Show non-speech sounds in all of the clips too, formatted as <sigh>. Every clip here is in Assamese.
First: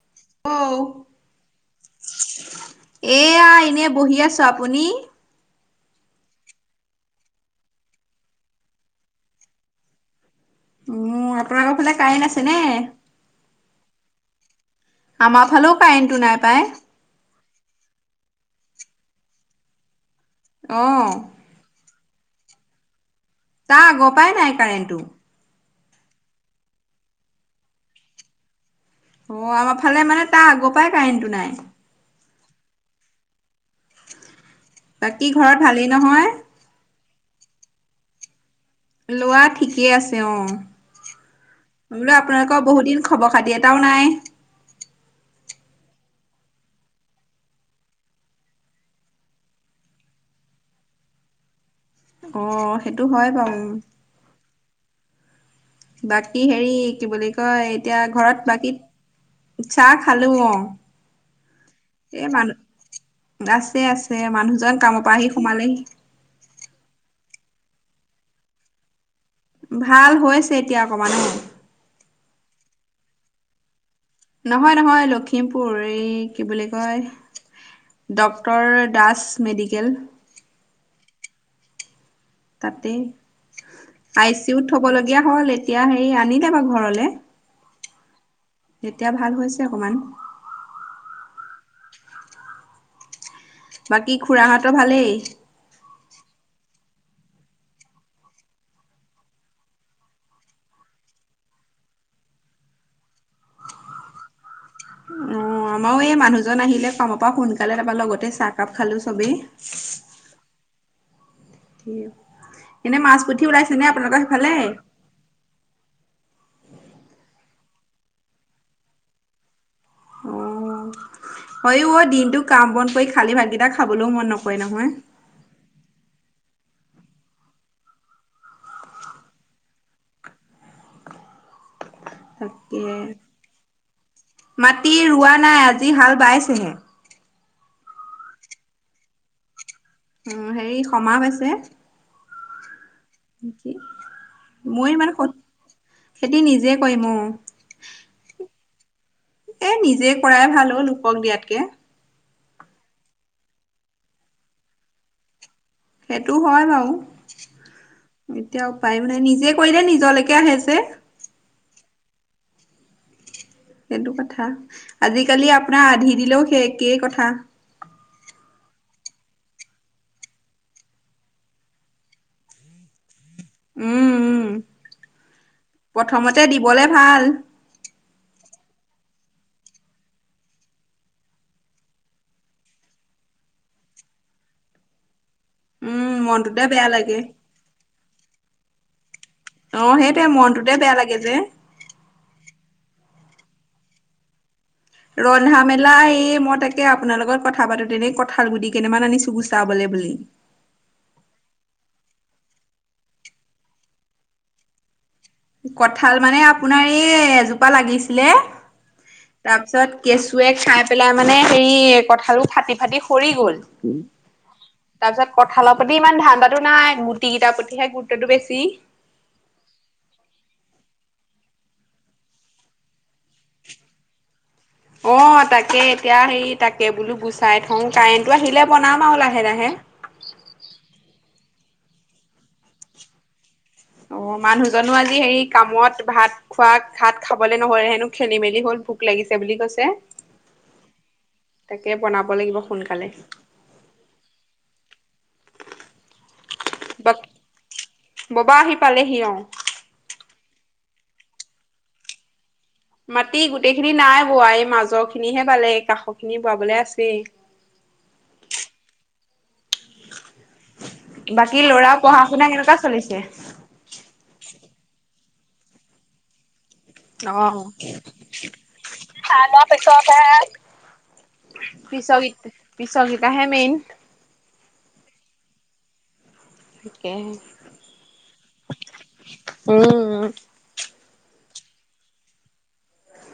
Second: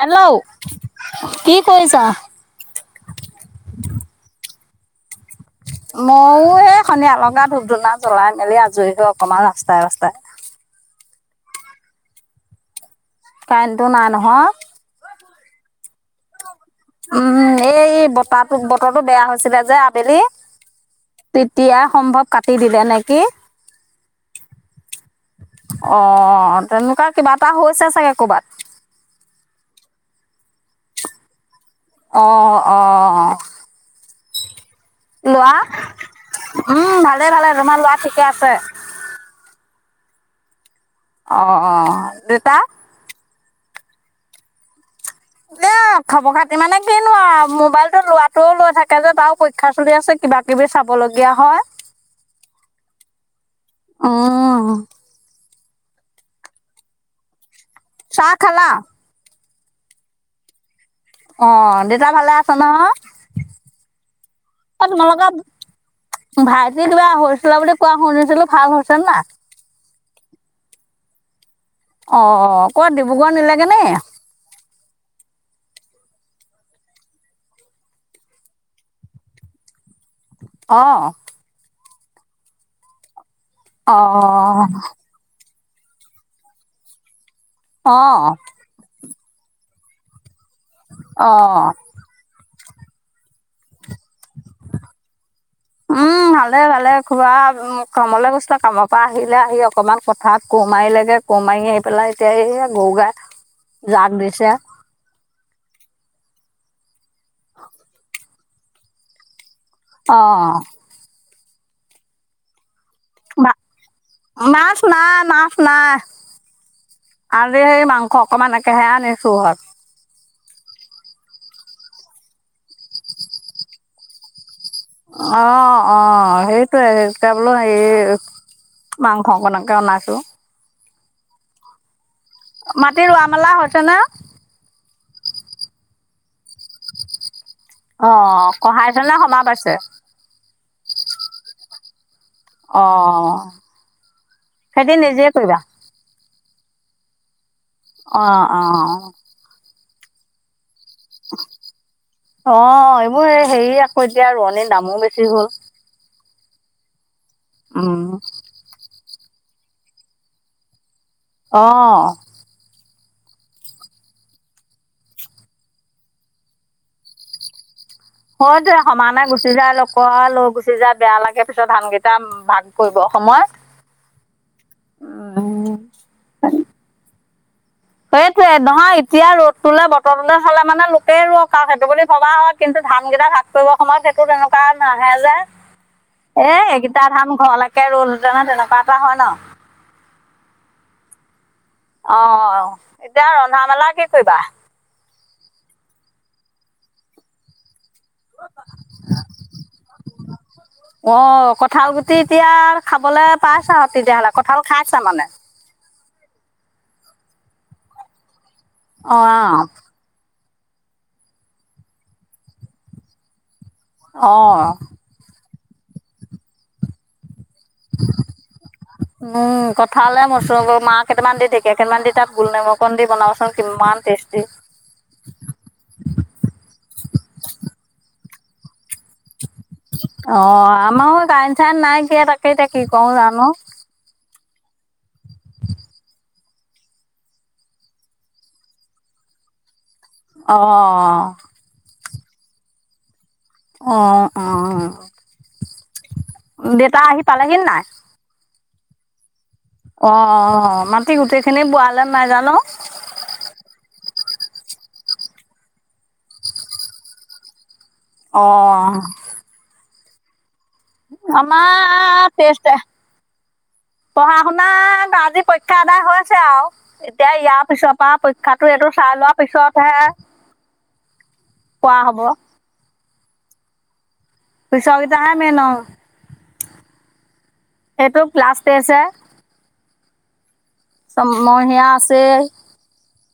হেল্ল' অ' কি কৰিছা? এয়া এনে বহি আছোঁ আ পণীৰ ময়ো এই সন্ধিয়া লগা ধূপ ধূনা জ্বলাই মেলি আজৰি হৈ অকমান ৰাস্তাই ৰাস্তাই উম, আপোনালোক ফালে কাৰেণ্ট আছে নে? কায়েনটো নাই নহয়। আমাৰ ফালেও কাৰেণ্টটো নাই পায়। উম, এই বতাহটো বতৰটো বেয়া হৈছিলে যে আবেলি অ'। তেতিয়াই সম্ভৱ কাটি দিলে নেকি। তাৰ আগৰ পৰাই নাই কাৰেণ্টটো। অ', তেনেকুৱা কিবা এটা হৈছে চাগে কবাত। অ', আমাৰ ফালে মানে তাৰ আগৰ পৰাই কাৰেণ্টটো নাই। অ', অ'। বাকী ঘৰত লোৱা, ভালেই নহয়? উম, ভালে ভালে তোমাৰ লৰা ঠিকে আছে? লোৱা ঠিকে আছে অ', অ অ বোলো দেউতা আপোনালোকৰ বহু দিন খবৰ খাতি <unintelligible> নাই। <unintelligible> <unintelligible> খবৰ খাতি মানে কিনো আও, মোবাইলটো লৰাটোৱেও লৈ থাকে যে তাৰো পৰীক্ষা চলি আছে কিবা কিবি চাব <unintelligible> লগীয়া হয়। অ', সেইটো হয় বাৰু। অ বাকী হেৰি কি বুলি কয়, এতিয়া চাহ ঘৰত খালা বাকী চাহ খালো অ'। অ', দেউতা এই ভালে আছে মানুহ নহয়? আছে আছে, মানুহজন কামৰ পৰা আহি সোমালেহি। ভাইটিৰ কিবা হৈছিলে বুলি কোৱা শুনিছিলোঁ ভাল হৈছে নাই। ভাল হৈছে এতিয়া অকণমান অ'। অ' অ' ক'ত ডিব্ৰুগড় নিলেগৈ নেকি? নহয়, নহয় লখিমপুৰ এই কি বুলি কয়? Doctor Das medical. অহ'। তাতেই অ আই চি ইউত থবলগীয়া হ'ল এতিয়া এতিয়া হেৰি আনিলে বাৰু ঘৰলৈ। অহ' এতিয়া ভাল হৈছে অকণমান। অহ' বাকী খুৰাহঁতৰ ভালেই উম, ভালে ভালে। খুৰা উম, কামলৈ গৈছিল, কামৰ পৰা আহিলে, আহি অকমান পথাৰত কোৰ মাৰিলেগৈ কোৰ মাৰি আহি পেলাই কে এই‌য়া গৰু গায় জাগ দিছে। অ' আমাৰো এই মানুহজন আহিলে কামৰ পৰা সোনকালে, তাৰপৰা লগতে চাহকাপ খালোঁ চবেই। অহ' কিপ মা মাছ নাই, মাছ নাই। আজি মাংস অকমান এনেকহে আনিছোঁ ঘৰত। উম, হয় হয় ও অ' দিনতটো কাম বন কৰি খালী ভাতকেইটা খাবলও মন নকৰে। নহয় অ' অ'। সেইটোয়ে, এতিয়া বোলোঁ এই মাংস অকনকে অনাইছোঁ। তাকে, মাটি ৰোৱা মেলা হৈছে নে? মাটি ৰোৱা নাই, আজি হাল বাইছেহে। অ', খহাই থলে <unintelligible> পাইছে। উম, হেৰি <unintelligible> হৈছে। অ', নেকি মই খেতি ইমান নিজে কৰিবা। খেতি নিজে কৰিম অ'। অ', অ'। এ নিজে কৰাই ভাল অ', লোকক দিয়াতকৈ। অ', এইবোৰ এই হেৰি আকৌ এতিয়া ৰোৱনীৰ দামো বেছি হ'ল। সেইটো হয় বাৰু, উম, এতিয়া উপাইও নাই। নিজে কৰিলে নিজলেকে আহে যে। অ'। সেইটো কথা। আজিকালি আপোনাৰ আধি দিলেও সেই একেই কথা। হয়টো, সমানে গুচি যায়, লোকৰ লৈ গুচি যাই বেয়া লাগে পিছত ধানকেইটা ভাগ কৰিব সময়ত। উম, উম। উম। প্ৰথমতে দিবলে ভাল। সেইটোৱে, নহয় এতিয়া ৰ'দটোলৈ, বতৰটোলৈ চালে মানে লোকেই ৰুৱক আৰু সেইটো বুলি ভবা হয়। কিন্তু ধান কেইটা ভাগ কৰিব সময়ত সেইটো তেনেকুৱা নাহে যে। উম মনটোতে এ, বেয়া এইকেইটা লাগে ধান ঘৰলৈকে ৰ'ল হেতেনে এ তেনেকুৱা এটা হয় ন? অ' সেইটোৱে, মনটোতে বেয়া লাগে যে। অ', এতিয়া ৰন্ধা মেলা কি কৰিবা? ৰন্ধা মেলা এই মই তাকে আপোনাৰ লগত কথা পাতো <unintelligible> কঁঠাল গুটি কেইটামান আনিছো গুচাবলৈ বুলি। অ কঁঠাল গুটি এতিয়া খাবলৈ পাইছা আৰু তেতিয়াহ'লে, কঠাল খাইছা মানে? কঠাল মানে আপোনাৰ এই এজোপা লাগিছিলে, অ তাৰপিছত কেচু <unintelligible> খাই পেলাই মানে সেই, কঠালটো ফাটি ফাটি সৰি গ'ল। অ'। তাৰ পিছত কঁঠালৰ প্ৰতি ইমান ধান্দাটো নাই, গুটি কেইটাৰ প্ৰতিহে গুৰুত্বটো বেছি। ভালে মচুৰমাহ কেইটামান দি, ঢেঁকীয়া কেইটান দি, তাত গোলনেমু অকণ দি বনাবচোন কিমান টেষ্টি অ তাকে এতিয়া সেই তাকে বোলো গুচাই থওঁ। কাৰেণ্ট অ আমাৰো কাৰেণ্ট চাৰেণ্ট নাই কিয়া তাকে এতিয়া কি কৰো জানোঁ? অ' মানুহজনো আজি হেৰি কামত ভাত খোৱাত ভাত খাবলে নহ'ল হেনো খেলি-মেলি হ'ল ভোক লাগিছে বুলি কৈছে। অ। তাকে বনাব লাগিব সোনকালে। অ, অ দেতা বাক আহি পালেহি নে নাই? ববা আহি পালেহি অ। অ অ মাটি গোটেইখিনি বোৱালে নাই জানো? মাটি গোটেইখিনি নাই বোৱা, এই মাজৰখিনিহে বালে কাষৰখিনি বোৱাবলে আছেই। অ। বাকী ল'ৰাৰ আমাৰ পঢ়া-শুনা কেনেকুৱা চলিছে? শুনাক আজি পৰীক্ষা আদায় হৈছে আও। এতিয়া ইয়াৰ পিছৰ পা পৰীক্ষাটো এইটো চাই লোৱা পিছতহে কোৱা পিছ হ'ব। গিত পিছৰ গিতা হে মেইন। পিছৰ গিতা হে মেইন অ। ঠিকে সেইটো ক্লাছ টেষ্ট হে। <unintelligible> ছমহীয়া আছে।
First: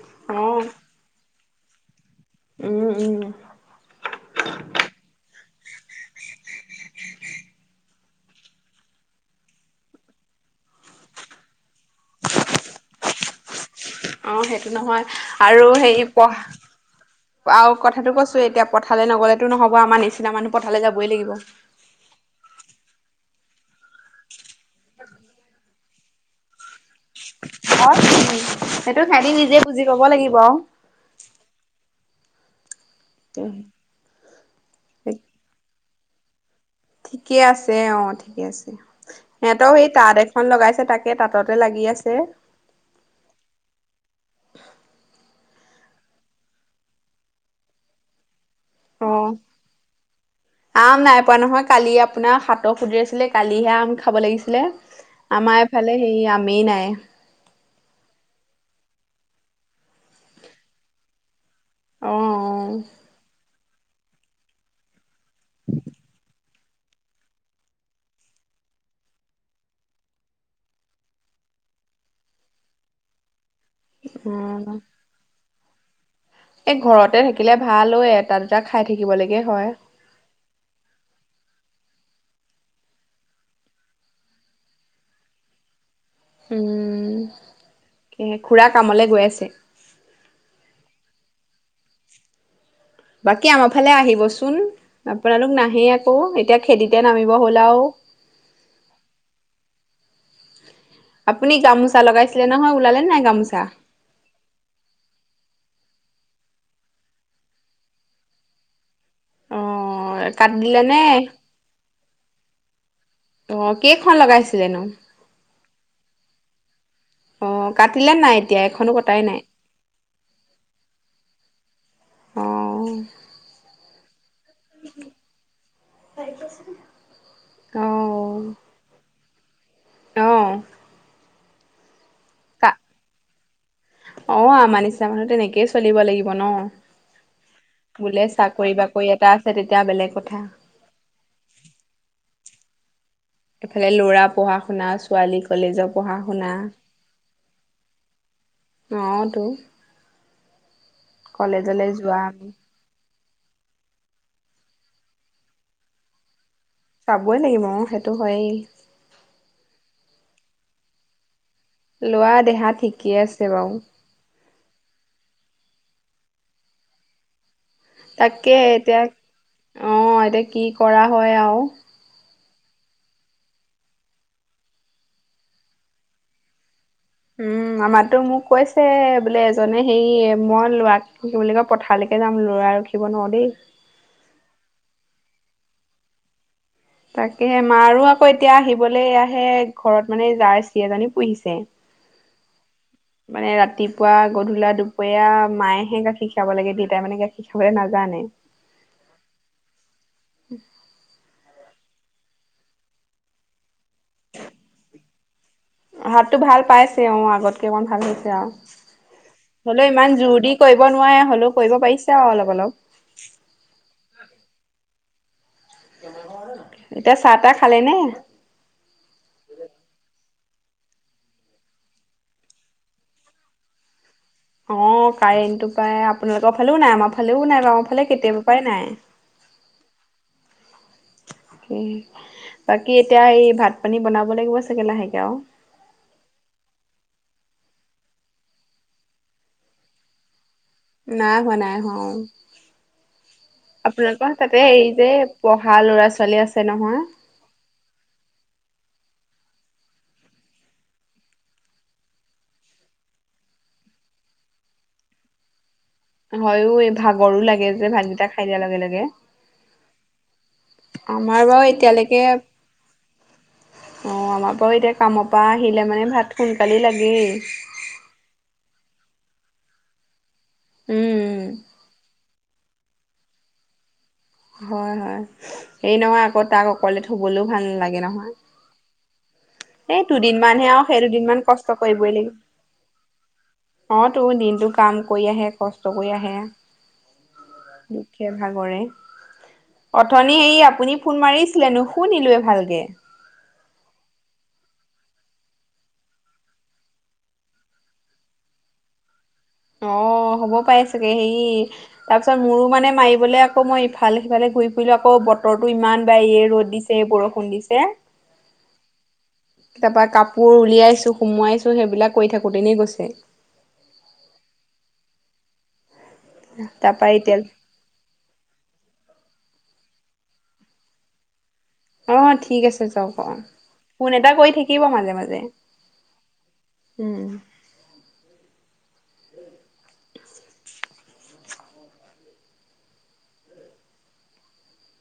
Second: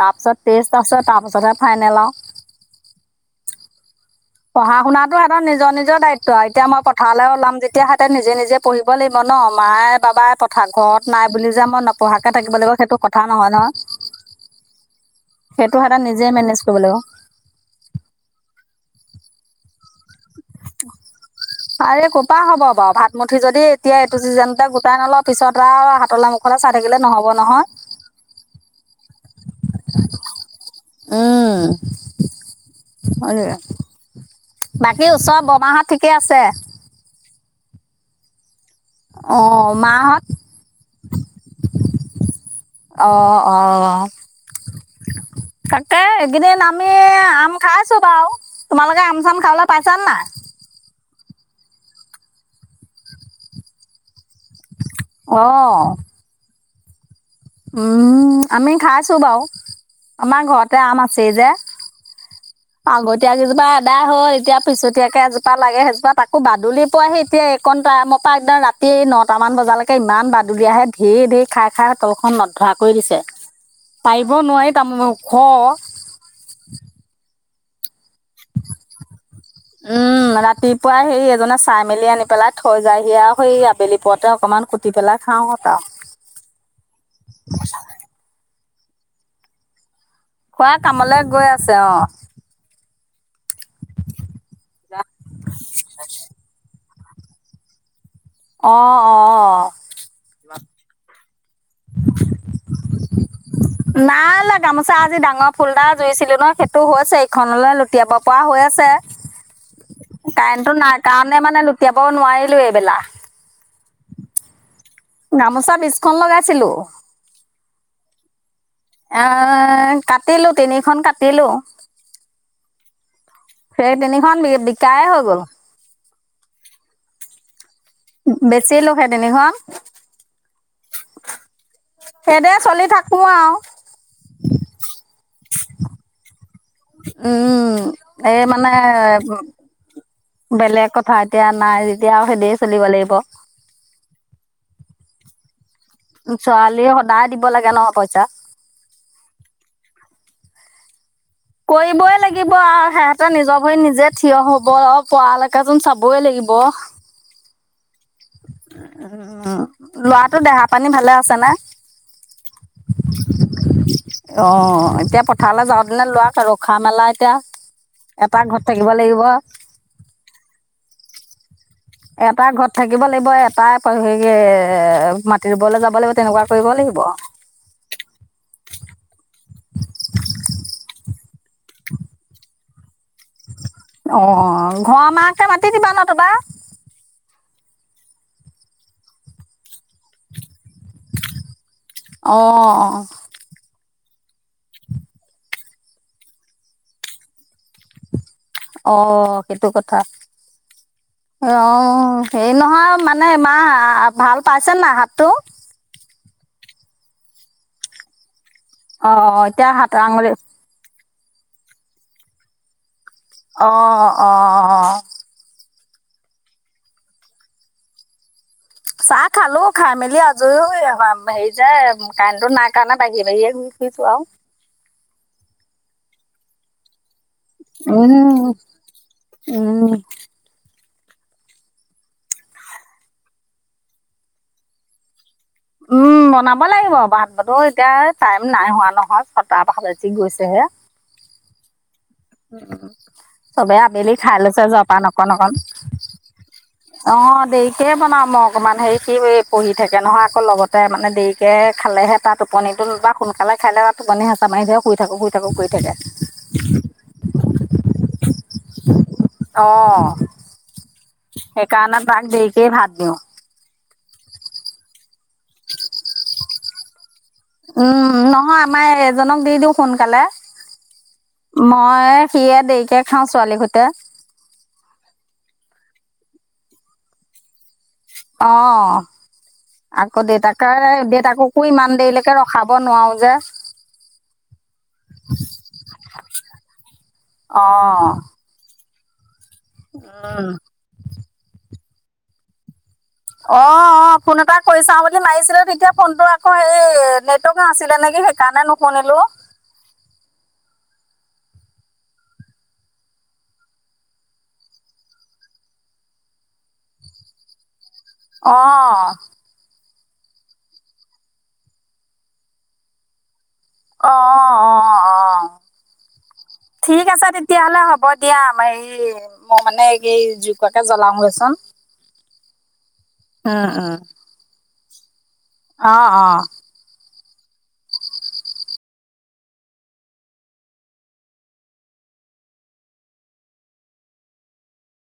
তাৰপিছত টেষ্ট আছে, তাৰপিছতহে ফাইনেল আও। উম, উম। পঢ়া-শুনাতো সিহঁতৰ নিজৰ নিজৰ দায়িত্ব আৰু। এতিয়া মই পথাৰলৈ ওলাম যেতিয়া সিহঁ তে নিজে নিজে পঢ়িব লাগিব ন। মায়ে, বাবাই পথাৰত ঘৰত নাই বুলি যে মই ন নপঢ়াকে থাকিব লাগিব সেইটো কথা নহয় নহয়। অ সেইটো নহয় আৰু সেইটো সিহঁতে হেৰি নিজে মেনেজ কৰিব লাগিব পঢ়া আৰু কথাটো কৈছোঁ এতিয়া পথাৰলৈ নগ'লেতো নহ'ব আমাৰ নিচিনা মানুহ পথাৰলৈ যাবই লাগিব। আৰে কৰ পৰা হ'ব বাৰু। ভাত মুঠি যদি এতিয়া এইটো চিজনতে গোটাই নলওঁ পিছত আৰু হাতলে মুখলৈ চাই থাকিলে নহ'ব নহয়। সেইটো তেহতি নিজে বুজি পাব লাগিব আৰু। উম হয় দিয়া। আৰু বাকী ওচৰ বৰমাহঁত ঠিকে আছে? ঠিকে আছে, অ ঠিকে আছে। অঁ সিহঁতৰ সেই তাঁত মাহঁত এখন লগাইছে, তাকে তাঁততে লাগি আছে। অ, অ তাকে, এইকেইদিন আমি আম খাইছোঁ বাৰু। তোমালোকে অ আম-চাম খাবলৈ পাইছানে নাই? খোৱা নহয়। কালি আপোনাৰ হাতক সুদ্ৰি আছিলে, কালিহে আমি খাব লাগিছিল। ছিলে। আমাৰ অঁ এফালে সেই আমেই নাই। উম আমি খাইছোঁ বাৰু। আমাৰ ঘৰতে আম আছে যে। অ অ আগতে এজোপাত আদায় হ'ল। এতিয়া পিছতীয়াকে এজোপা লাগে সেইজোপা আকৌ বাদুলিৰ পোৱাহি এতিয়া এইকণ টাইমৰ পৰা একদম ৰাত এই নটামান বজালৈকে ইমান বাদুলি আহে। ধেৰ, ধেৰ খাই, খাই তলখন নধৰা কৰি দিছে। পাৰিবও উম নোৱাৰি তাৰমানে ওখ এই ঘৰতে থাকিলে ভাল এই এয়াত উম ৰাতিপুৱাই সেই এজনে চাই মেলি আনি পেলাই থৈ যায়হি আও সেই আবেলি পৰতে অকমান কুটি পেলাই খাওঁ তাও উম এ খুৰা কামলে গৈ আছে। খুৰা কামলে গৈ আছে অ। বাকী আমাৰ ফালে আহিবচোন। আপোনালোক নাহে আকৌ, এতিয়া খেতি তে নামিব হ'ল আৰু। অ- অ আপুনি গামোচা লগাইছিলে নহয় ওলালে নাই গামোচা নাই লা গামোচা আজি ডাঙৰ ফুলডাৰ জুইছিলো ন সেইটো হৈছে এইখনলৈ লুটিয়াব পৰা হৈ আছে অ' কাৰেণ্টটো কাটিলে নাই নে কাৰণে মানে লুটিয়াব নোৱাৰিলো এইবেলা অ কেইখন লগাইছিল না গামোচা বীজখন লগাইছিলো অ' কাটিলে নাই এতিয়া এখনো কটাই অ নাই 'কাটিলো তিনিখন কাটিলো অ' সেই তিনিখন বি বিকায়ে হৈ গ'ল তাই কছ <inaudible> বেছিলে তিনিখন। অ' সেইটোৱে কা চলি থাকো আৰু। অ' আমাৰ নিচিনা মানুহ তেনেকেই চলিব লাগিব ন উম বোলে এই মানে চাকৰি বাকৰি এটা আছে তেতিয়া বেলেগ কথা বেলেগ কথা এতিয়া নাই। তেতিয়া আৰু সেইদে চলিব লাগিব। এফালে ল'ৰা পঢ়া শুনা ছোৱালী কলেজক। ছোৱালী সদায় দিব লাগে নহয় পইচা। অ' তো কলেজলৈ কৰিবই যোৱা আমি লাগিব আৰু হে। নিজৰ ভৰি নিজে থিয় হব পঢ়ালৈকাে যোন চাবই লাগিব। চাবই লাগিব অ সেইটো হয়েই। উম, লৰাটো দেহা পানী ভালে আছে নে। ল'ৰা দেহা ঠিকেই আছে বাৰু অ' এতিয়া পথাৰলৈ যাওঁতেনে লোৱক আৰু খ মেলা এতিয়া এটা তাকে ঘৰত থাকিব এতিয়া লাগিব, অ এতিয়া কি কৰা হয় আৰু। এটা ঘৰত থাকিব লাগিব এটা হেৰি মাটি ৰুবলৈ যাব লাগিব তেনেকুৱা কৰিব লাগিব। উম আমাৰতো মোক কৈছে বোলে এজনে হেৰি মই লোৱাক। কি বুলি কয় পথাৰালৈকে যাম ল'ৰা। নোৱাৰো দেই অ' ঘৰ মাহকে মাতি দিবা ন তোবা তাকেহ মাৰো আকৌ এতিয়া আহিবলৈ আহে ঘৰত মানে যাৰ চি এজনী পুহিছে। অ অ মানে ৰাতি। পুৱা গধূলা দুপৰীয়া মায়েহে গাখীৰ খাব লাগে দেউতাই মানে গাখীৰ খাবলৈ নাজানে। অ 'সেইটো কথা অ' হেৰি নহয় মানে ইমাহ ভাল পাইছে না হাতটো হাতটো ভাল পাইছে অঁ আগতকৈ অকমান ভাল হৈছে আৰু অ' অ', এতিয়া হলেও হাত ইমান আঙুলি জোৰ দি কৰিব নোৱাৰে হ'লেও কৰিব পাৰিছে আৰু অলপ অলপ। অ অ এতিয়া চাহ তাহ খালে নে? চাহ খালো খাই মেলি আজৰি হেৰি যে কাৰেণ্টটো নাই কাৰণে বাঢ়ি বাঢ়ি। সজো আৰু <inaudible> অ' কাৰেণ্টটো পাই আপোনালোকৰ ফালেও নাই আমাৰ ফালেও নাই বাৰু ফালে কেতিয়াবা উম পৰাই নাই উম বাকী এতিয়া এই ভাত পানী বনাব লাগিব চাগে লাহেকে আৰু উম বনাব লাগিব ভাত বাতো এতিয়া টাইম নাই হোৱা নহয় ছটাাহি বাজি গৈছেহে। নাই হোৱা নাই হ। চবে আবেলি আপোনালোকৰ খাই লৈছে তাতে হেৰি জলপান যে অকণ অকণ পঢ়া লৰা ছোৱালী আছে নহয়। অ 'দেৰিকে বনাও মই অকণমান হেৰি সি পঢ়ি থাকে নহয় আকৌ লগতে মানে দেৰিকৈ খালেহে তাত টোপনিটো বা সোনকালে খালে তাত। পানী হেচাঁমাৰি ধৰি শুই থাকো শুই থাকো ঘূৰি থাকে। হয়ো এই ভাগৰো লাগে যে ভাতকেইটা খাই দিয়াৰ লগে লগে। অ আমাৰ বাৰু সেইকাৰণে এতিয়ালৈকে তাক অ', দেৰিকেই ভাত দিওঁ আমাৰ বাৰু এতিয়া কামৰ পৰা আহিলে মানে ভাত সোনকালে লাগে। উম, নহয় আমাৰ এজনক দি দিওঁ সোনকালে। উম মই, সিয়ে দেৰিকে খাও ছোৱালী সৈতে। হয় হয়, হেই নহয় আকৌ তাক অকলে থবলৈও ভাল নালাগে। নহয়। অ'। এই আকৌ দুদিনমানহে দেউতাকে, আৰু সেই দুদিনমান দেউতাককো কষ্ট ইমান কৰিবই লাগিব। দেৰিলৈকে ৰখাব নোৱাৰো যে। অ', তো দিনতটো কাম কৰি আহে, কষ্ট কৰি আহে, অ', দুখে ভাগৰে অথনি উম, হে আপুনি ফোন মাৰিছিলে, নুশুনিলোয়ে ভালকে। অ', অ', ফোন এটা কৰি চাও বুলি মাৰিছিলো, তেতিয়া ফোনটো আকৌ হে, নেটৱৰ্ক নাছিলে নেকি। সেইকাৰণে নুশুনিলো। অ', হ'ব পাই চাগে হেৰি, তাৰপিছত মোৰো মানে মাৰিবলে আকৌ মই ইফালে সিফালে ঘুৰি ফুৰিলো, আকৌ বতৰটো ইমান বাৰে ৰ'দ দিছে বৰষুণ দিছে। অ'। তাৰ পৰা কাপোৰ উলিয়াইছো, সুমোৱাইছো সেইবিলাক কৰি থাকোঁতেনেই গৈছে। অ', অ', অ'। ঠিক তাৰপা আছে এতিয়া তেতিয়াহ'লে হ'ব দিয়া, এই মই মানে এই জুইকুৰাকে জলাও গৈচোন। অ', ঠিক আছে যাওক অ', উম, ফোন এটা কৰি থাকিব মাজে মাজে। অ', অ'। উম।